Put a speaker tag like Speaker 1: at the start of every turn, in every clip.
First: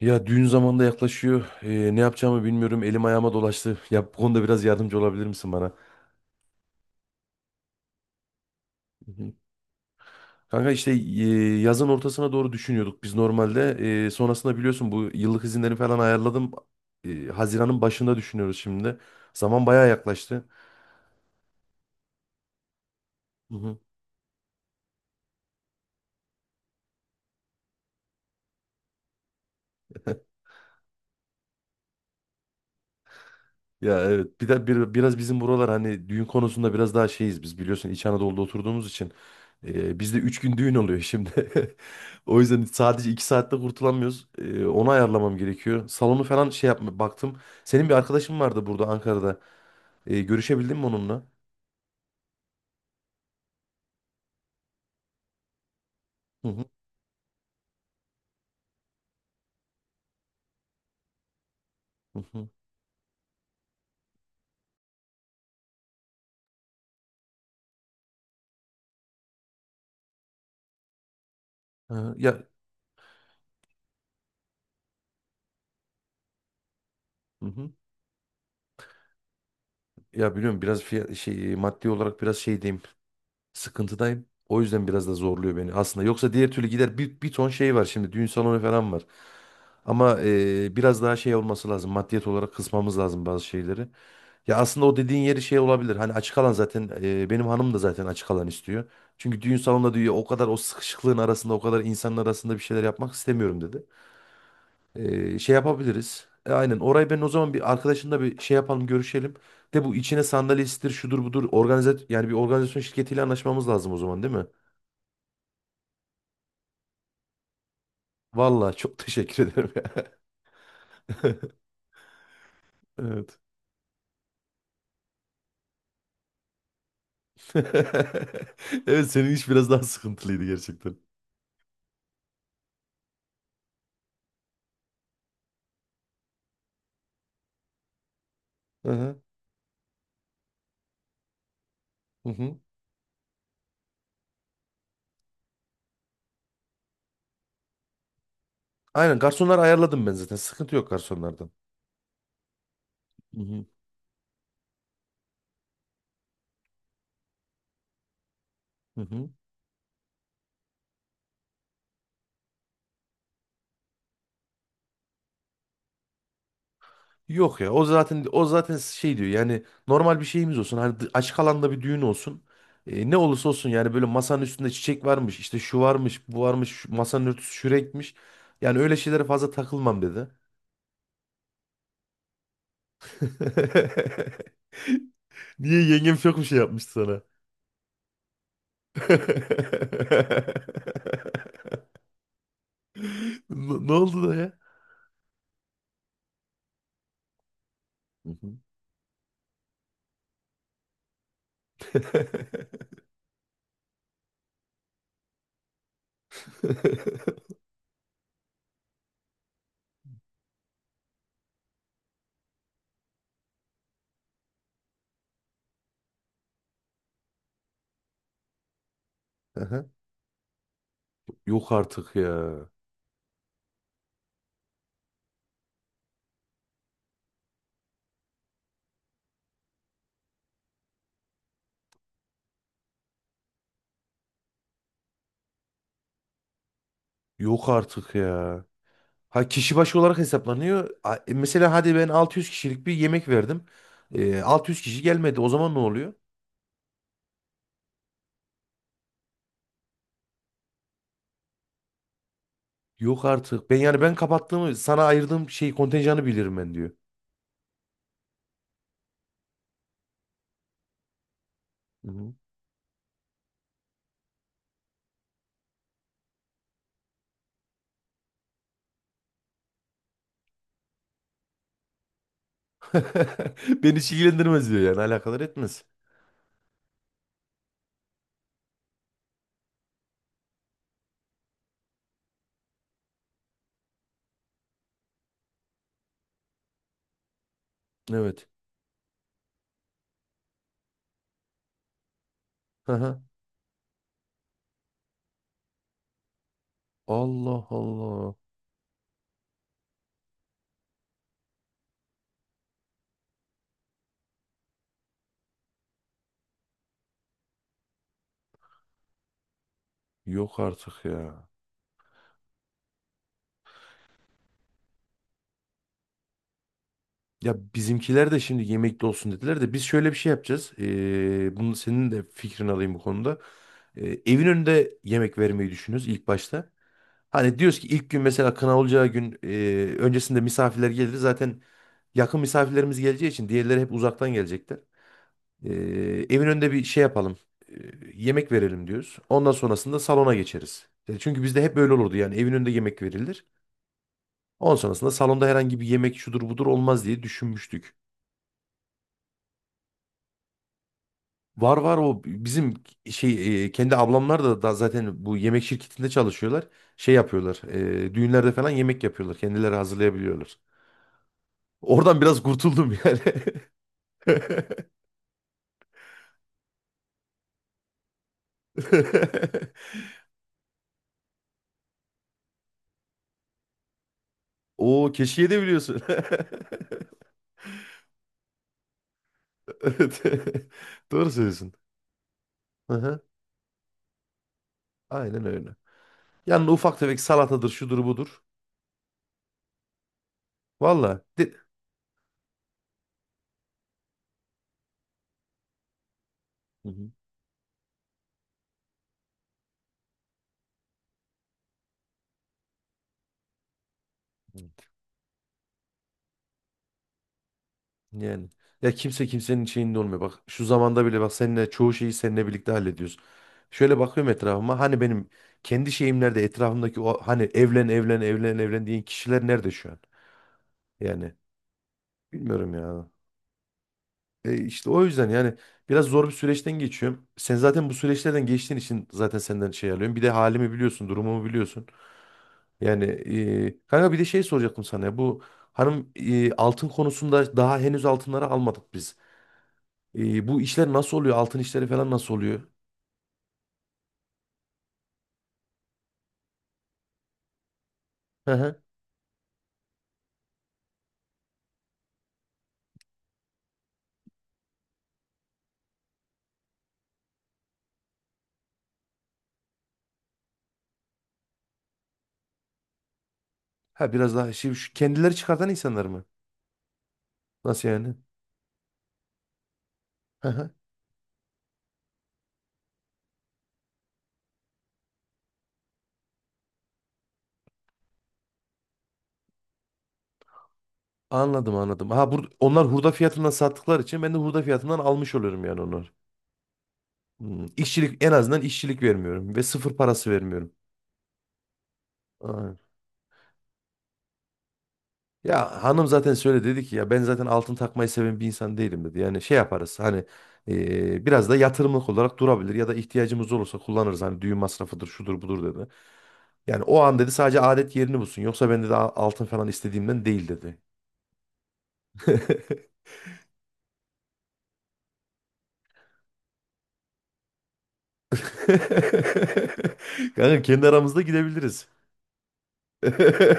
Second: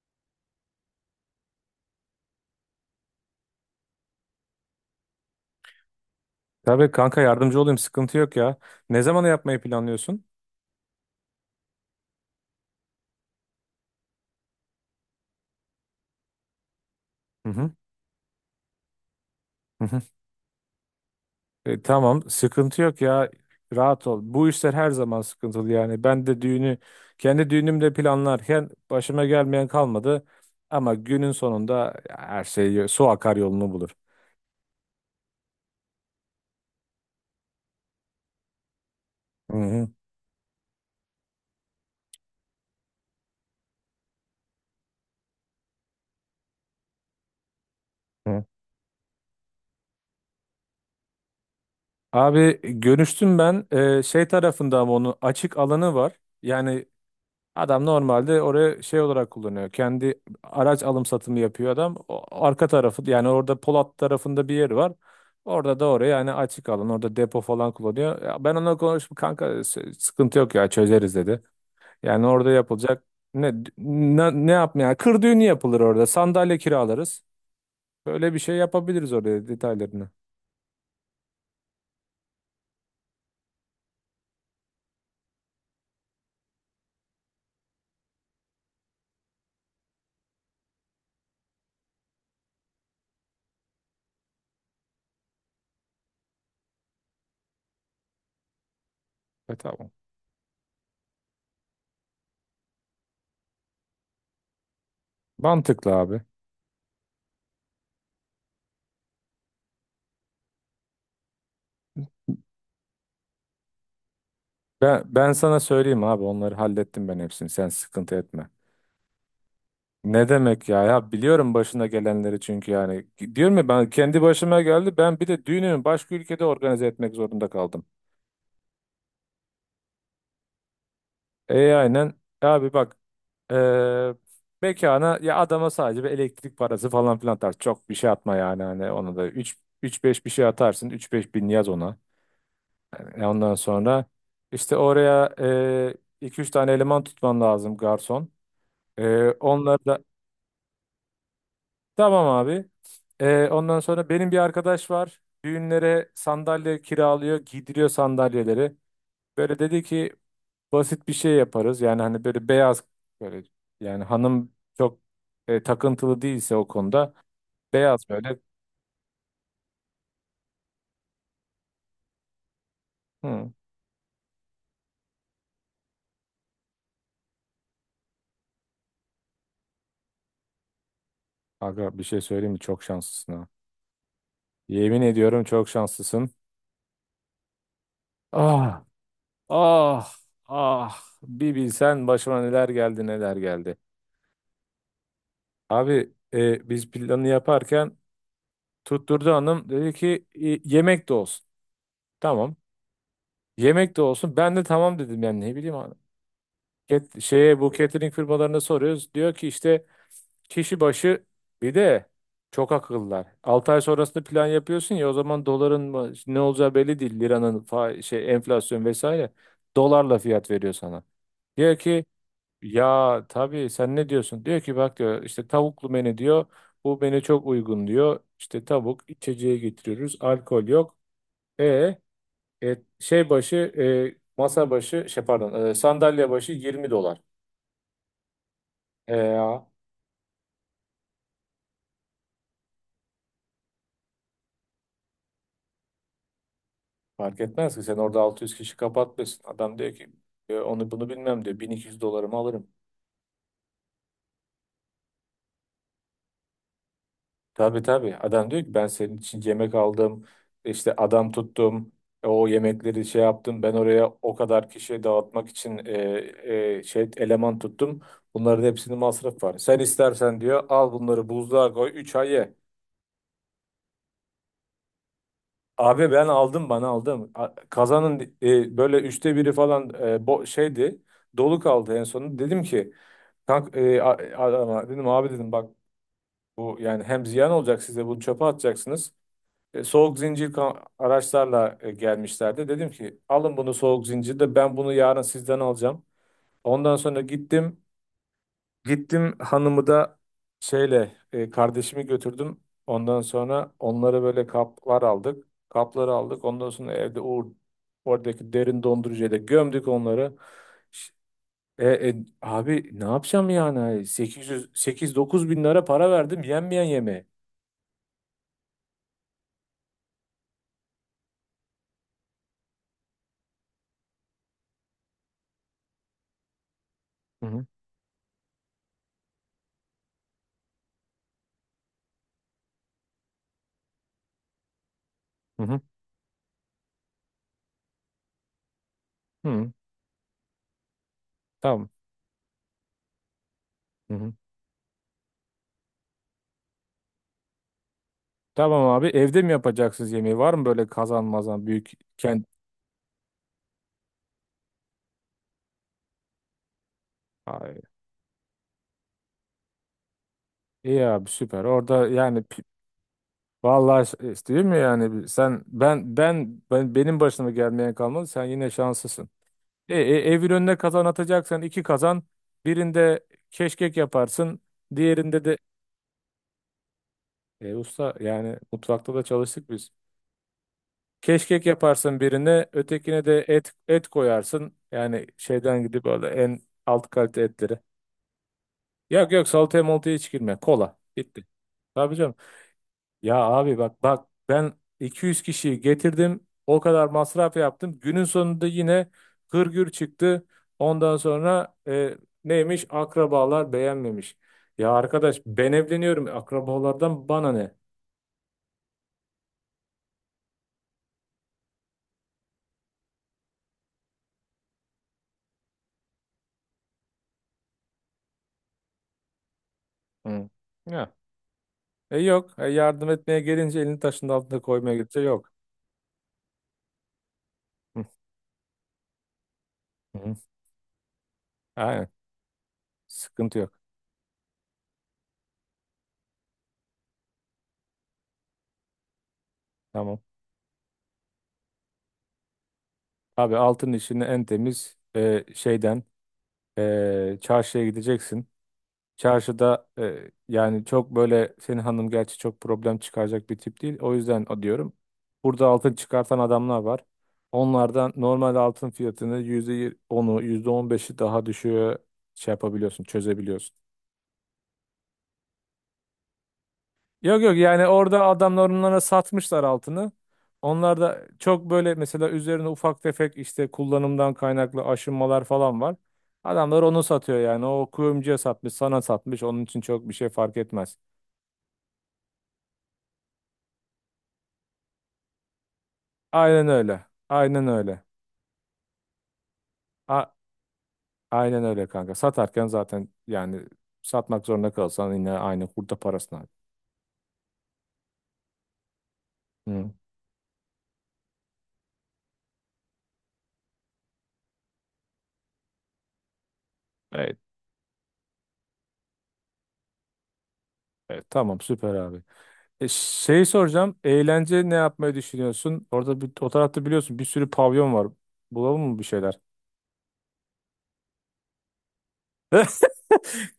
Speaker 1: Ya düğün zamanında yaklaşıyor. Ne yapacağımı bilmiyorum. Elim ayağıma dolaştı. Ya bu konuda biraz yardımcı olabilir misin bana?
Speaker 2: Tabii kanka yardımcı olayım, sıkıntı yok ya. Ne
Speaker 1: Hı
Speaker 2: zaman
Speaker 1: hı.
Speaker 2: yapmayı planlıyorsun?
Speaker 1: Kanka işte yazın ortasına doğru düşünüyorduk biz normalde. Sonrasında biliyorsun bu yıllık izinleri falan ayarladım.
Speaker 2: Hı hı.
Speaker 1: Haziran'ın başında düşünüyoruz şimdi. Zaman
Speaker 2: Hı
Speaker 1: bayağı
Speaker 2: hı.
Speaker 1: yaklaştı.
Speaker 2: E, tamam sıkıntı yok ya.
Speaker 1: Hı hı.
Speaker 2: Rahat ol. Bu işler her zaman sıkıntılı yani. Ben de düğünü kendi düğünümde planlarken başıma gelmeyen kalmadı. Ama günün sonunda her şey su akar yolunu bulur.
Speaker 1: Ya evet bir de biraz bizim buralar hani düğün konusunda biraz daha şeyiz biz, biliyorsun, İç Anadolu'da oturduğumuz için
Speaker 2: Hı hı.
Speaker 1: bizde 3 gün düğün oluyor şimdi. O yüzden sadece 2 saatte kurtulamıyoruz. Onu ayarlamam gerekiyor. Salonu falan şey yapma baktım. Senin bir arkadaşın
Speaker 2: Hı.
Speaker 1: vardı burada Ankara'da. Görüşebildin mi onunla?
Speaker 2: Abi görüştüm ben. Şey tarafında ama onun açık alanı var.
Speaker 1: Hı hı.
Speaker 2: Yani. Adam normalde oraya şey olarak kullanıyor. Kendi araç alım satımı yapıyor adam.
Speaker 1: Hı
Speaker 2: O
Speaker 1: hı.
Speaker 2: arka tarafı yani, orada Polat tarafında bir yeri var. Orada da oraya yani açık alan, orada depo falan kullanıyor. Ya ben onunla konuştum kanka, sıkıntı yok ya, çözeriz dedi.
Speaker 1: Ha,
Speaker 2: Yani
Speaker 1: ya,
Speaker 2: orada yapılacak ne yapmaya yani, kır düğünü yapılır orada, sandalye kiralarız.
Speaker 1: hı hı.
Speaker 2: Böyle bir şey yapabiliriz oraya, detaylarını.
Speaker 1: Ya biliyorum, biraz fiyat, şey, maddi olarak biraz şey, sıkıntıdayım. O yüzden biraz da zorluyor beni aslında. Yoksa diğer türlü gider, bir ton şey var şimdi. Düğün salonu falan var. Ama biraz daha şey olması lazım. Maddiyet olarak kısmamız lazım bazı şeyleri. Ya aslında o dediğin yeri şey olabilir. Hani açık alan zaten, benim hanım da zaten açık alan istiyor. Çünkü düğün
Speaker 2: E tamam.
Speaker 1: salonunda diyor, o kadar o sıkışıklığın arasında, o kadar insanın arasında bir şeyler yapmak istemiyorum dedi. Şey
Speaker 2: Mantıklı abi.
Speaker 1: yapabiliriz. Aynen orayı ben o zaman bir arkadaşımla bir şey yapalım, görüşelim. De bu içine sandalyesidir şudur budur organize, yani bir organizasyon şirketiyle anlaşmamız lazım o zaman, değil mi?
Speaker 2: Ben sana söyleyeyim abi, onları hallettim ben hepsini, sen sıkıntı etme.
Speaker 1: Vallahi çok teşekkür ederim ya.
Speaker 2: Ne demek ya? Ya biliyorum başına gelenleri, çünkü yani.
Speaker 1: Evet.
Speaker 2: Diyorum ya, ben kendi başıma geldi. Ben bir de düğünümü başka ülkede organize etmek zorunda kaldım.
Speaker 1: Evet, senin iş biraz daha sıkıntılıydı gerçekten.
Speaker 2: E aynen. Abi bak, eee mekana ya adama sadece bir elektrik parası falan filan atar. Çok bir şey atma yani,
Speaker 1: Hı
Speaker 2: hani ona
Speaker 1: hı.
Speaker 2: da üç beş bir şey atarsın. Üç beş bin yaz ona.
Speaker 1: Hı hı.
Speaker 2: Yani ondan sonra işte oraya 2-3 tane eleman tutman lazım, garson.
Speaker 1: Aynen, garsonları
Speaker 2: Onları da
Speaker 1: ayarladım ben zaten. Sıkıntı yok garsonlardan.
Speaker 2: tamam abi.
Speaker 1: Hı hı.
Speaker 2: Ondan sonra benim bir arkadaş var. Düğünlere sandalye kiralıyor, giydiriyor sandalyeleri.
Speaker 1: Hı hı.
Speaker 2: Böyle dedi ki basit bir şey yaparız. Yani hani böyle beyaz, böyle, yani hanım çok takıntılı değilse o konuda,
Speaker 1: Yok ya, o
Speaker 2: beyaz
Speaker 1: zaten
Speaker 2: böyle.
Speaker 1: o zaten şey diyor, yani normal bir şeyimiz olsun, hani açık alanda bir düğün olsun. Ne olursa
Speaker 2: Hı.
Speaker 1: olsun, yani böyle masanın üstünde çiçek varmış, işte şu varmış, bu varmış, masanın örtüsü şu renkmiş, yani öyle şeylere fazla takılmam dedi.
Speaker 2: Aga bir şey söyleyeyim mi? Çok şanslısın ha. Yemin ediyorum çok
Speaker 1: Niye, yengem
Speaker 2: şanslısın.
Speaker 1: çok bir şey yapmıştı sana?
Speaker 2: Ah, ah, ah. Bir bilsen başıma neler geldi neler geldi.
Speaker 1: Ne oldu da ya?
Speaker 2: Abi biz planı yaparken
Speaker 1: Hı hı.
Speaker 2: tutturdu hanım. Dedi ki "E, yemek de olsun. Tamam. Yemek de olsun." Ben de tamam dedim, yani ne bileyim hanım. Şeye, bu catering firmalarına soruyoruz. Diyor ki işte kişi başı, bir de çok akıllılar. 6 ay sonrasında plan yapıyorsun ya, o zaman doların ne olacağı belli değil. Liranın şey, enflasyon vesaire.
Speaker 1: Aha.
Speaker 2: Dolarla fiyat veriyor sana.
Speaker 1: Yok
Speaker 2: Diyor ki
Speaker 1: artık ya.
Speaker 2: ya tabii sen ne diyorsun? Diyor ki bak diyor, işte tavuklu menü diyor. Bu menü çok uygun diyor. İşte tavuk, içeceği getiriyoruz, alkol yok. E, e, şey başı masa başı şey, pardon, sandalye başı 20 dolar.
Speaker 1: Yok artık ya.
Speaker 2: E
Speaker 1: Ha,
Speaker 2: ya,
Speaker 1: kişi başı olarak hesaplanıyor. Mesela hadi ben 600 kişilik bir yemek verdim. 600 kişi gelmedi. O zaman ne oluyor?
Speaker 2: fark etmez ki sen orada 600 kişi kapatmışsın. Adam diyor ki onu bunu bilmem diyor, 1.200 dolarımı alırım.
Speaker 1: Yok artık. Ben yani ben kapattığımı, sana ayırdığım şey kontenjanı bilirim ben, diyor.
Speaker 2: Tabii tabii, adam diyor ki ben senin için yemek aldım, işte adam tuttum,
Speaker 1: Hı hı.
Speaker 2: o yemekleri şey yaptım, ben oraya o kadar kişiye dağıtmak için şey eleman tuttum. Bunların hepsinin masraf var. Sen istersen diyor al bunları buzluğa koy 3 ay ye.
Speaker 1: Beni hiç ilgilendirmez diyor, yani alakadar etmez.
Speaker 2: Abi ben aldım, bana aldım. Kazanın böyle üçte biri falan bo şeydi. Dolu kaldı en sonunda. Dedim ki adama dedim, abi dedim bak, bu yani hem ziyan olacak, size bunu çöpe
Speaker 1: Evet.
Speaker 2: atacaksınız. Soğuk zincir araçlarla gelmişlerdi. Dedim ki
Speaker 1: Aha.
Speaker 2: alın bunu, soğuk zincirde ben bunu yarın sizden alacağım. Ondan sonra
Speaker 1: Allah
Speaker 2: gittim.
Speaker 1: Allah.
Speaker 2: Hanımı da şeyle, kardeşimi götürdüm. Ondan sonra onlara böyle kaplar aldık. Kapları aldık. Ondan sonra evde o oradaki derin dondurucuya da gömdük onları.
Speaker 1: Yok artık
Speaker 2: Ş-
Speaker 1: ya.
Speaker 2: Abi ne yapacağım yani? 800 8-9 bin lira para verdim yenmeyen yemeği.
Speaker 1: Ya bizimkiler de şimdi yemekli olsun dediler de biz şöyle bir şey yapacağız. Bunu senin de fikrini alayım bu konuda. Evin önünde yemek vermeyi düşünüyoruz ilk başta.
Speaker 2: Hı
Speaker 1: Hani
Speaker 2: hı,
Speaker 1: diyoruz ki, ilk gün mesela kına olacağı gün öncesinde misafirler gelir. Zaten yakın misafirlerimiz geleceği için, diğerleri hep uzaktan gelecekler.
Speaker 2: hı
Speaker 1: Ee,
Speaker 2: hı,
Speaker 1: Evin önünde bir şey yapalım. Ee, Yemek verelim diyoruz. Ondan
Speaker 2: hı.
Speaker 1: sonrasında salona geçeriz. Yani çünkü bizde hep
Speaker 2: Tamam.
Speaker 1: böyle olurdu, yani evin önünde yemek verilir.
Speaker 2: Hı hı.
Speaker 1: Ondan sonrasında salonda herhangi bir yemek şudur budur olmaz diye düşünmüştük.
Speaker 2: Tamam abi, evde mi yapacaksınız yemeği? Var mı böyle kazanmazan
Speaker 1: Var
Speaker 2: büyük
Speaker 1: var, o
Speaker 2: kent?
Speaker 1: bizim şey, kendi ablamlar da zaten bu yemek şirketinde çalışıyorlar. Şey yapıyorlar.
Speaker 2: Ay,
Speaker 1: Düğünlerde falan yemek yapıyorlar. Kendileri hazırlayabiliyorlar.
Speaker 2: iyi abi süper. Orada
Speaker 1: Oradan biraz
Speaker 2: yani,
Speaker 1: kurtuldum yani.
Speaker 2: vallahi işte değil mi yani, sen benim başıma gelmeyen kalmadı, sen yine şanslısın. E, e, Evin önüne kazan atacaksan iki kazan, birinde keşkek yaparsın,
Speaker 1: Oo,
Speaker 2: diğerinde
Speaker 1: keşke
Speaker 2: de
Speaker 1: de biliyorsun.
Speaker 2: usta yani, mutfakta da çalıştık biz.
Speaker 1: Evet. Doğru
Speaker 2: Keşkek
Speaker 1: söylüyorsun.
Speaker 2: yaparsın birine,
Speaker 1: Hı-hı.
Speaker 2: ötekine de et koyarsın yani,
Speaker 1: Aynen öyle.
Speaker 2: şeyden gidip öyle en
Speaker 1: Yani ufak
Speaker 2: alt
Speaker 1: tefek
Speaker 2: kalite
Speaker 1: salatadır,
Speaker 2: etleri.
Speaker 1: şudur budur.
Speaker 2: Yok yok, salataya moltaya hiç girme, kola
Speaker 1: Valla.
Speaker 2: bitti.
Speaker 1: De...
Speaker 2: Tabii canım. Ya abi bak bak, ben 200 kişiyi getirdim. O
Speaker 1: Hı
Speaker 2: kadar masraf yaptım. Günün sonunda yine hırgür çıktı. Ondan sonra neymiş? Akrabalar beğenmemiş.
Speaker 1: hı.
Speaker 2: Ya arkadaş, ben evleniyorum. Akrabalardan bana ne?
Speaker 1: Yani ya, kimse kimsenin şeyinde olmuyor. Bak, şu zamanda bile bak, seninle çoğu şeyi seninle birlikte hallediyoruz. Şöyle bakıyorum etrafıma, hani benim kendi şeyimlerde, etrafımdaki o hani evlen evlen evlen evlen diyen kişiler nerede şu an?
Speaker 2: Hı. Ya.
Speaker 1: Yani
Speaker 2: E yok.
Speaker 1: bilmiyorum ya.
Speaker 2: Yardım etmeye gelince, elini taşın
Speaker 1: E
Speaker 2: altına
Speaker 1: işte
Speaker 2: koymaya
Speaker 1: o
Speaker 2: gidince
Speaker 1: yüzden
Speaker 2: yok.
Speaker 1: yani biraz zor bir süreçten geçiyorum. Sen zaten bu
Speaker 2: Hı.
Speaker 1: süreçlerden geçtiğin için zaten senden şey alıyorum. Bir de
Speaker 2: Hı.
Speaker 1: halimi biliyorsun, durumumu biliyorsun.
Speaker 2: Aynen.
Speaker 1: Yani
Speaker 2: Sıkıntı yok.
Speaker 1: kanka bir de şey soracaktım sana ya. Bu hanım, altın konusunda daha henüz altınları almadık biz.
Speaker 2: Tamam.
Speaker 1: Bu işler nasıl oluyor? Altın işleri falan nasıl oluyor?
Speaker 2: Abi altın işini en temiz şeyden, çarşıya gideceksin.
Speaker 1: Hı hı.
Speaker 2: Çarşıda yani, çok böyle senin hanım gerçi çok problem çıkaracak bir tip değil. O yüzden o diyorum. Burada altın çıkartan adamlar var. Onlardan normal altın fiyatını %10'u, %15'i daha düşüğe şey yapabiliyorsun, çözebiliyorsun.
Speaker 1: Ha, biraz daha şey, şu kendileri çıkartan insanlar mı?
Speaker 2: Yok yok, yani
Speaker 1: Nasıl yani?
Speaker 2: orada adamlar onlara satmışlar altını.
Speaker 1: Hı hı.
Speaker 2: Onlar da çok böyle mesela, üzerine ufak tefek işte kullanımdan kaynaklı aşınmalar falan var. Adamlar onu satıyor yani. O kuyumcuya satmış, sana satmış. Onun için çok bir şey fark etmez.
Speaker 1: Anladım anladım. Ha, bur onlar hurda fiyatından sattıkları için ben de hurda fiyatından almış oluyorum yani onlar.
Speaker 2: Aynen öyle.
Speaker 1: Hmm.
Speaker 2: Aynen öyle.
Speaker 1: İşçilik, en azından işçilik vermiyorum ve sıfır
Speaker 2: A
Speaker 1: parası vermiyorum.
Speaker 2: aynen öyle kanka. Satarken
Speaker 1: Aa.
Speaker 2: zaten yani, satmak zorunda kalsan yine aynı
Speaker 1: Ya
Speaker 2: kurda
Speaker 1: hanım zaten
Speaker 2: parasını al.
Speaker 1: söyle dedi ki, ya ben zaten altın takmayı seven bir insan değilim dedi. Yani şey
Speaker 2: Hı.
Speaker 1: yaparız hani, biraz da yatırımlık olarak durabilir ya da ihtiyacımız olursa kullanırız. Hani düğün masrafıdır şudur budur dedi. Yani o an dedi,
Speaker 2: Evet,
Speaker 1: sadece adet yerini bulsun. Yoksa ben dedi, altın falan istediğimden değil" dedi.
Speaker 2: evet. Tamam süper abi. Şey soracağım. Eğlence ne yapmayı düşünüyorsun? Orada bir, o tarafta biliyorsun bir sürü pavyon var. Bulalım mı bir şeyler?
Speaker 1: Kanka kendi aramızda gidebiliriz.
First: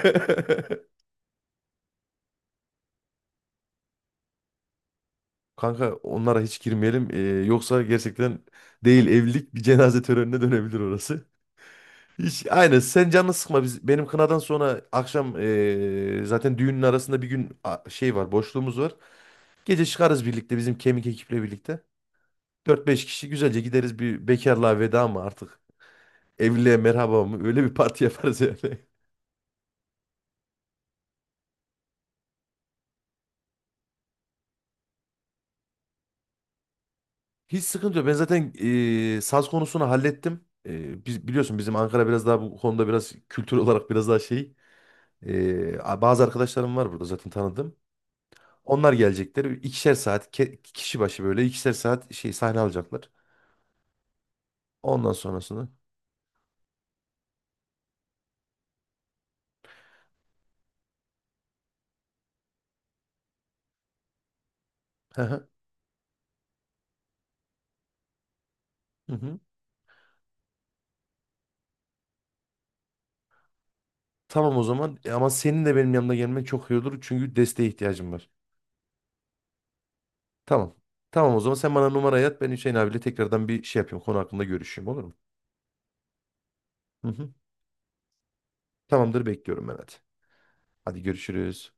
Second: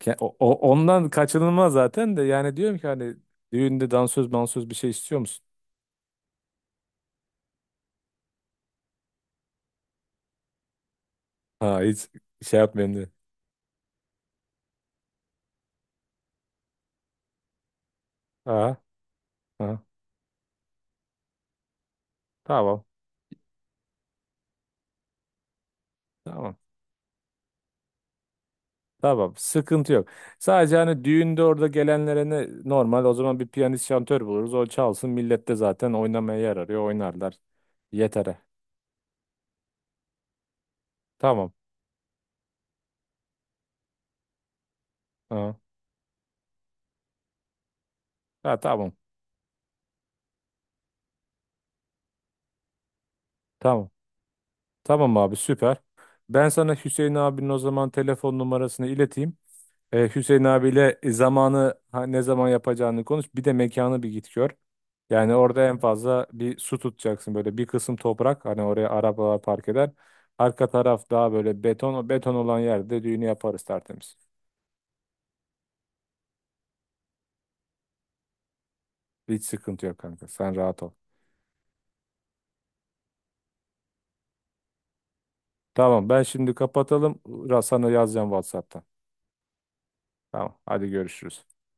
Speaker 2: Ondan kaçınılmaz zaten de, yani diyorum ki hani, düğünde dansöz mansöz bir şey istiyor musun?
Speaker 1: Kanka onlara hiç girmeyelim. Yoksa gerçekten, değil evlilik, bir cenaze törenine dönebilir orası.
Speaker 2: Ha, hiç
Speaker 1: Hiç,
Speaker 2: şey
Speaker 1: aynen,
Speaker 2: yapmayayım diye.
Speaker 1: sen canını sıkma, biz benim kınadan sonra akşam, zaten düğünün arasında bir gün şey var, boşluğumuz
Speaker 2: Ha,
Speaker 1: var.
Speaker 2: ha.
Speaker 1: Gece çıkarız birlikte, bizim kemik ekiple birlikte.
Speaker 2: Tamam.
Speaker 1: Dört beş kişi güzelce gideriz, bir bekarlığa veda mı artık,
Speaker 2: Tamam.
Speaker 1: evliliğe merhaba mı, öyle bir parti yaparız yani.
Speaker 2: Tamam, sıkıntı yok. Sadece hani düğünde orada gelenlere ne normal, o zaman bir piyanist şantör buluruz. O çalsın, millet de zaten oynamaya yer arıyor, oynarlar.
Speaker 1: Hiç sıkıntı yok, ben
Speaker 2: Yetere.
Speaker 1: zaten saz konusunu hallettim. Biz
Speaker 2: Tamam.
Speaker 1: biliyorsun, bizim Ankara biraz daha bu konuda biraz kültür olarak biraz daha şey.
Speaker 2: Ha.
Speaker 1: Bazı arkadaşlarım var burada zaten, tanıdım.
Speaker 2: Ha, tamam.
Speaker 1: Onlar gelecekler. 2'şer saat kişi başı, böyle 2'şer saat şey sahne alacaklar.
Speaker 2: Tamam.
Speaker 1: Ondan
Speaker 2: Tamam abi
Speaker 1: sonrasını.
Speaker 2: süper. Ben sana Hüseyin abinin o zaman telefon numarasını ileteyim. Hüseyin abiyle zamanı, ha, ne zaman yapacağını konuş. Bir de mekanı bir git gör.
Speaker 1: Hı
Speaker 2: Yani
Speaker 1: hı.
Speaker 2: orada en fazla bir su tutacaksın, böyle bir kısım toprak hani oraya
Speaker 1: Hı hı.
Speaker 2: arabalar park eder. Arka taraf daha böyle beton. O beton olan yerde düğünü yaparız tertemiz.
Speaker 1: Tamam o zaman. Ama senin de benim yanımda gelmen çok iyi olur çünkü desteğe ihtiyacım var.
Speaker 2: Hiç sıkıntı yok kanka. Sen
Speaker 1: Tamam.
Speaker 2: rahat ol.
Speaker 1: Tamam o zaman, sen bana numarayı at, ben Hüseyin abiyle tekrardan bir şey yapayım, konu hakkında görüşeyim, olur mu?
Speaker 2: Tamam ben şimdi
Speaker 1: Hı
Speaker 2: kapatalım.
Speaker 1: hı.
Speaker 2: Sana yazacağım WhatsApp'tan.
Speaker 1: Tamamdır, bekliyorum ben, hadi.
Speaker 2: Tamam hadi
Speaker 1: Hadi
Speaker 2: görüşürüz.
Speaker 1: görüşürüz.